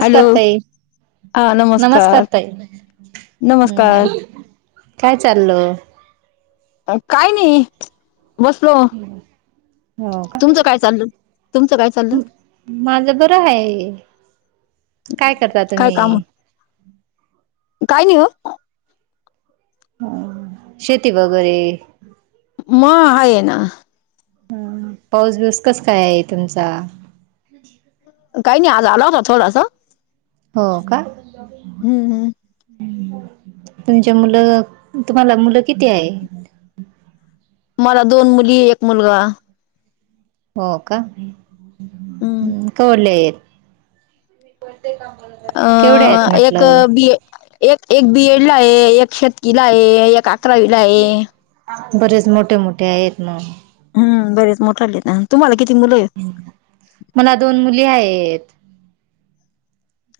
Hello ताई. नमस्कार ताई. नमस्कार हं. काय चाललय? काय नाही. बसलो. हो तुमचं काय चाललं? तुमचं काय चाललं? का माझं बरं आहे काय करता काय काम तुम्ही? काय नाही हो. ह. शेती वगैरे? म हाये ना. हं. पाऊस बिउस कस काय आहे तुमचा? काही नाही आज आला होता थोडासा. हो का? हम्म हम्. तुमचे मुलं, तुम्हाला मुलं किती आहे? मला दोन मुली, एक मुलगा. हो का? हम्म केवढाले येत? केवढे आहेत अ एक म्हटलं. बी एक एक बी एड ला ए. एक शेतकीला आहे. एक- अकरावीला आहे बरेच मोठे मोठे आहेत मग. हम्. बरेच मोठा ललेेत. तुम्हाला किती मुलं ए? मला दोन मुली आहेत.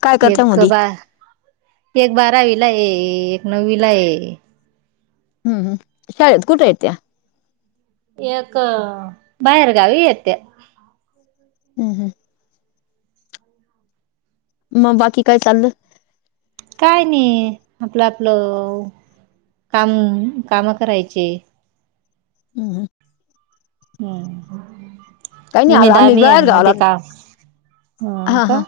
काय करत्या एक मुली बा, एक बारावी ला आहे. एक नववी ला आहे. हम्मम. शाळेत कुठयेत त्या? एक- बाहेर गावी येत त्या. हम् हं. मग बाकी काय चालल? काय नाही. आपलं आपलं काम, काम करायचे. हम् ह. काही हम्म. नाही आज उमेदा आम्ही आभी बाहेर आहे मध्ये गावाला का? हो हा का? हा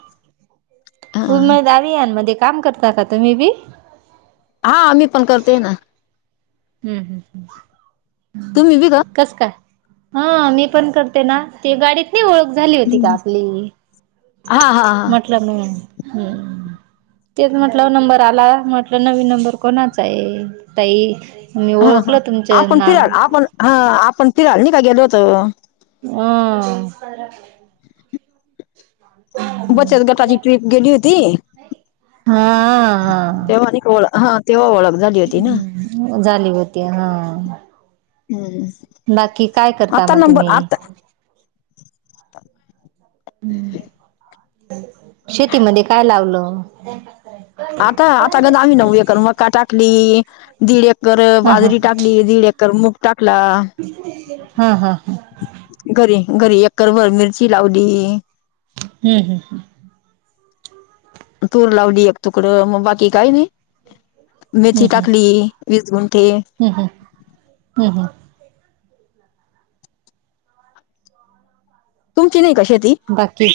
हा उम दवीया मध्ये काम करता का तुम्ही बी? हा. मी पण करते ना. हम्म हम् हम्. तुम्ही बी का? कस काय? हा. मी पण करते ना. ते गाडीत- ओळख झाली होती का आपली? हा हा हा म्हटलं म हं. तेच म्हटलं नंबर आला. म्हटलं नवीन नंबर कोणाचा आहे ताई? मी हा हा ओळखलं तुमचं आपण नाव. फिराल आपण हा. आपण तिला नाही का गेलो होतो? अं. बचत गटाची ट्रीप गेली होती. हा हा तेव्हा नाई का ओळ हा तेव्हा ओळख झाली होती ना. झाली होती हां. हम्म. बाकी काय करता आता म नंबर तुम्ही? आता म शेतीमध्ये काय लावलं? आता आता गण आमी नऊू एकर मका टाकली दीड एकर अ ह ह बाजरी टाकली, दीड एकर मूग टाकला. हां हां हां. घरी घरी एकरभर मिरची लावली. हम्म हम्म हं. तूर लावली एक तुकडं मग बाकी काय नाई हम्म मेथी टाकली. वीस गुंठे. हम्म हम्म हम्म हम्म. तुमची नाई का शेती? बाकी?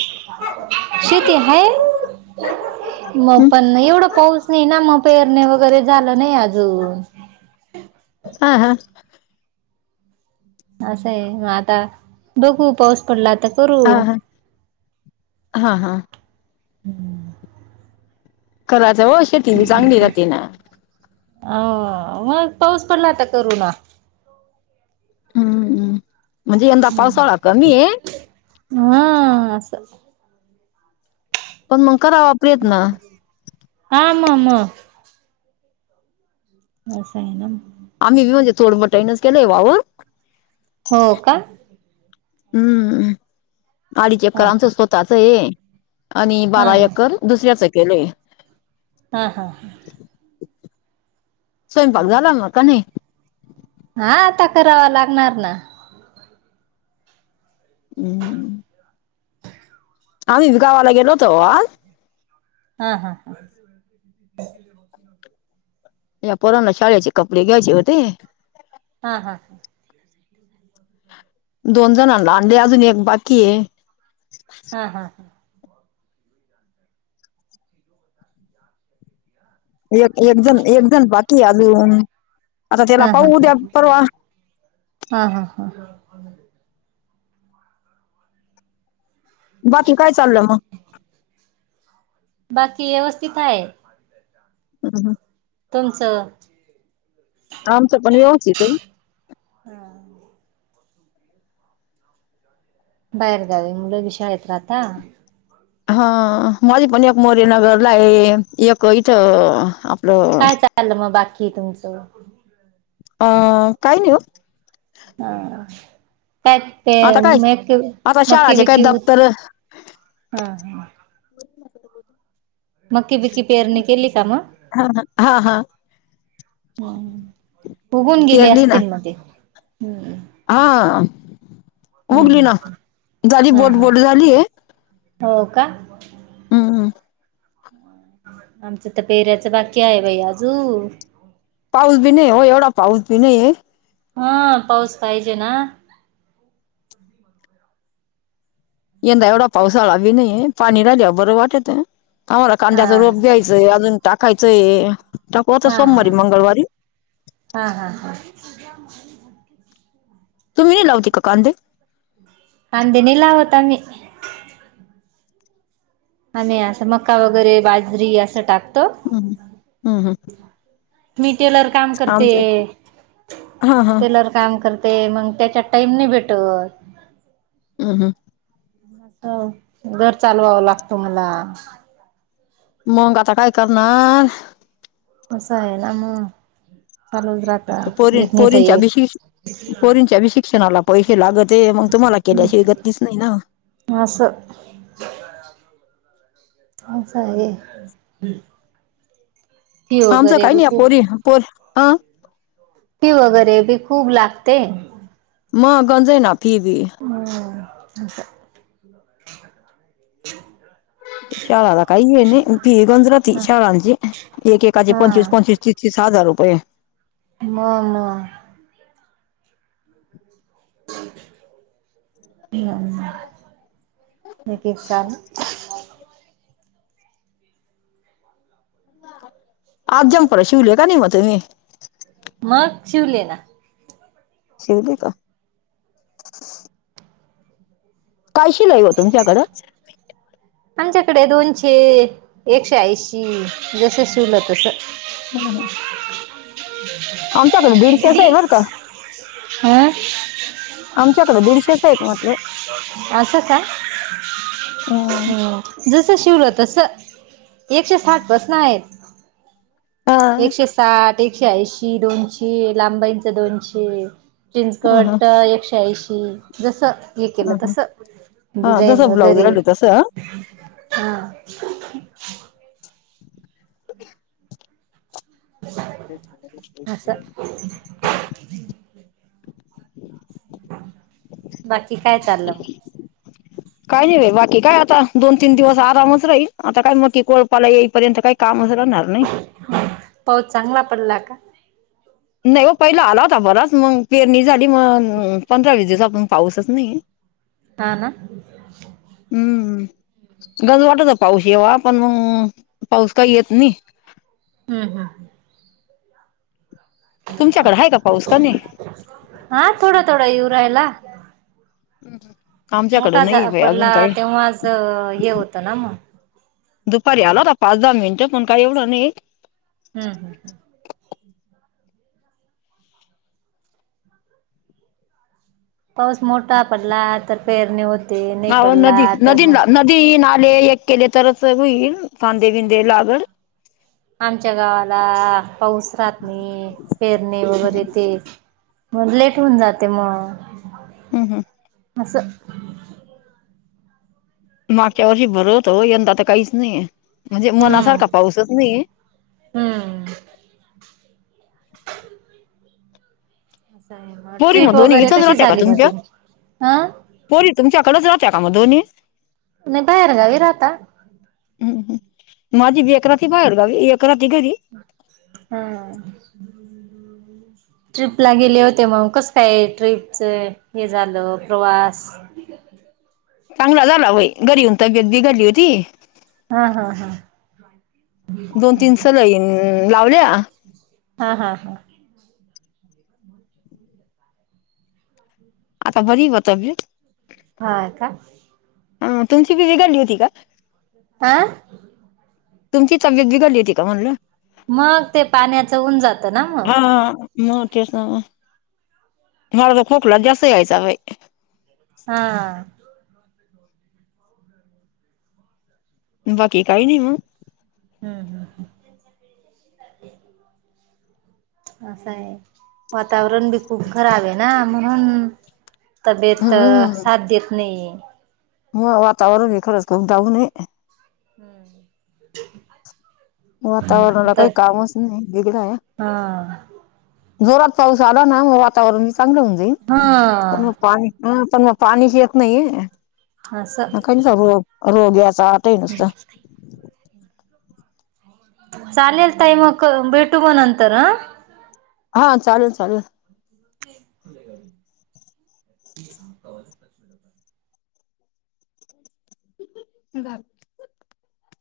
शेती हाय. म पण एवढं पाऊस नाही ना मग, पेरणे वगैरे झालं नाही आजून. हां हां. असंय म आता बघू पाऊस पडला तर करूं. हां हां. हम्म. कराच वो शेती बी चांगली राहती ना. आ मग पाऊस पडला त आता करु ना. हम्म हम्म. म्हणजे यंदा पावसाळा कमी आहे हम्म हां असं. पण मगं करावा प्रयत्न. हां म-म. अस आयन म. आम्ही बी म्हणजे थोड बटाईनच केलंय वावर. हो का? हम्म आडीच एकर हा आमच हा स्वतःचय आणि हा बारा हा एकर दुसऱ्याचं केलंय. हां हां हा. स्वयंपाक झाला म का नई? हां आता करावा लागणार ना. [unintelligible] आमी बी गावाला गेलो होतो वो आज. हां हां हां. [inaudible] या पोरांना शाळेचे कपडे घ्यायचे होतें. हां हां हां. [inaudible] दोन जणांनला आणले अजून एक बाकीये. हां हां. [inaudible] एक एक जण एक जण बाकी अजून आता त्याला हा पाहू ह उद्या परवा. हा हा हा. बाकी काय चाललं मग? बाकी व्यवस्थित हाय. हम हा. तुमचं. आमचं पण व्यवथित आहे. हम. बाहेर गावी मुलं बी शाळ जाता. मध्ये पण एक मोरेनगरला आहे एक इथं. आपलं काय चालल मग बाकी तुमचं. अ काय नाही वो. हा काय. ते आता काय मॅथव आता मकी शाळाचे काय बिककी उगाच दप्तर हा ह. बोल की आता. मक्की बिक्की पेरणी केली का मग. हा हा हा. बघून गेले पेरली ना असतील मध्ये ते. हा उगली ना हम्म झाली हा बोट हा बोट झाली आहे. हो का. हम हम. आमचं तर पेहऱ्याचं बाकी आहे बाई आजू. पाऊस बी नाही हो एवढा पाऊस बी नाही आहे. हा पाऊस पाहिजे ना. यंदा एवढा पावसाळा बी नाहीे पाणी राहिल्या बरं वाटत आम्हाला हा कांद्याचा रोप ब्यायच''--'' जय अजून टाकायचंय टाकू हा सोमवारी हा मंगळवारी. हा हा हा. मा [unintelligible] तुमही लावते का कांदे. कांदे नाही लावतात. आणि असं मक्का वगैरे बाजरी असं टाकतो. हम्म हम हम. मी टेलर काम करते हा हा टेलर काम करते. ते मग त्याच्या टाईम नाय भेटत. ह ह. घर चालवावं लागतं मला. मंग आता काय करणार. असा आहे ना मग चालूच रात. पोरी पोरीनच्या बिशिश. पोरींच्या भी शिक्षणाला पैसे लागत आहे मग तुम्हाला केल्याची गतीच नाही ना. असं असं आहे. फी आमचं वगैरे काही नाही पोरी पोर हं. हो. फी वगैरे बी खूप लागते. म गंज आहे ना फिबी. होना. शाळाला काही आहे नाही फी गंजरात हा शाळांचे एक एकाचे पंचवीस हा पंचवीस त तीस हजारुपये. म म. ह का [unintelligible] आज झपर शिवले का नि मते. मग शिवले ना. शिवली का? काय शिलाई ओ तुमच्याकडं? आमच्याकडे दोनशे एकशे ऐंशी जस शिवल तस आमच्याकडे दीडशेच आहे बरं का [unintelligible] हं [inaudible] आमच्याकडे दीडशेच येत म्हटलं. असं का हा ह जस शिवलं तस. एकशे साठ बसनं आहेत. एकशे साठ एकशे ऐंशी दोनशे लांब बाईंचे दोनशे. प्रिन्स हा हा कट एकशे ऐंशी जस केलं तस हा, डिझाईन जसं ब्लाऊज वगैरे राहिल तसं हा. असं [unintelligible] बाकी काय चाललं मग? [unintelligible] काय नाही बा बाकी काय आता दोन तीन दिवस आरामच राहील आता काय मग की कोपाला येईपर्यंत काय कामच राहणार नाही. पाऊस चांगला पडला का? नाही ओ पहिलं आला होता बरच मग पेरणी झाली मग पंधरा वीस दिवसा पाहून पाऊसच नाही. हाना. हम्म. गज वाटत पाऊस येव्हा पण मग पाऊस काही येत नाही. हम्म-हम्म ह. तुमच्याकडे आहे का पाऊस का नाही? हा थोड-थोडा इवरायला. हम्म-हम्म. मोठा पडला तेव्हाज हे होतं ना मग. दुपारी आला होता पाच दहा मिनिटं पण काय एवढं नाही. हम्मं-हम्म-हम्म. पाऊस मोठा पडला तर पेरणी होते नाही पडला तर मग. तीन आले एक केले तरच होईल कांदे बिंदे लागड. आमच्या गावाला पाऊस राहात नाही पेरणे वगैरे ते मग लेट होऊन जाते मग. हम्म हं. असं. मागच्या वर्षी बरा होता हो यंदा तर काहीच नाही म्हणजे हम्म मनासारखा पाऊसच नाही. हम्म. [unintelligible] पोरी ट्रिप मग दोन्ही वगैरे इथंच कशी राहत्या का झाली म तुमच्या तुमची पोरी तुमच्याकडेच राहत्या का मग दोन्ही? नाही बाहेर गावी राहता? माझी लेक राहती बाहेर गावी एक राहती घरी. ह! [inaudible] ट्रीपला गेले होते मग कसं काय ट्रीपच हे झालं प्रवास? चांगला झाला व्हई घरी येऊन तब्येत बिघडली होती. हा हा हा! दोन तीन सलाईन लावल्या. ह हा हा! आता बरी हो तब्येत. हाय का? हा तुमची बिघडली होती का? हा! तुमची तब्येत बिघडली होती का म्हणलं? मग ते पाण्याचं होऊन जात ना मग. मगं तेच ना मला तर खोकला जास्त यायचा बाई. हा! बाकी काही नाही मग. ह ह ह! अस हाय वातावरण बी खूप खराब आहे ना म्हणून तब्येत हम्म साथ देत नाही. मग वातावरण खरंच खूप डाउन आहे. हम्म! वातावरणाला काही कामच नाही बिघड्या. हा जोरात पाऊस आला ना मग वातावरण चांगलं होऊ जाईल. पण ह! मग पाणी पण मग पाणीच येत नाही. अस रोग रोग्याचाटय नुसत. चालेल ताई मग भेटू मग नंतर. हा चालेल चालेल! खुलेवा [unintelligible] ह बा [unintelligible]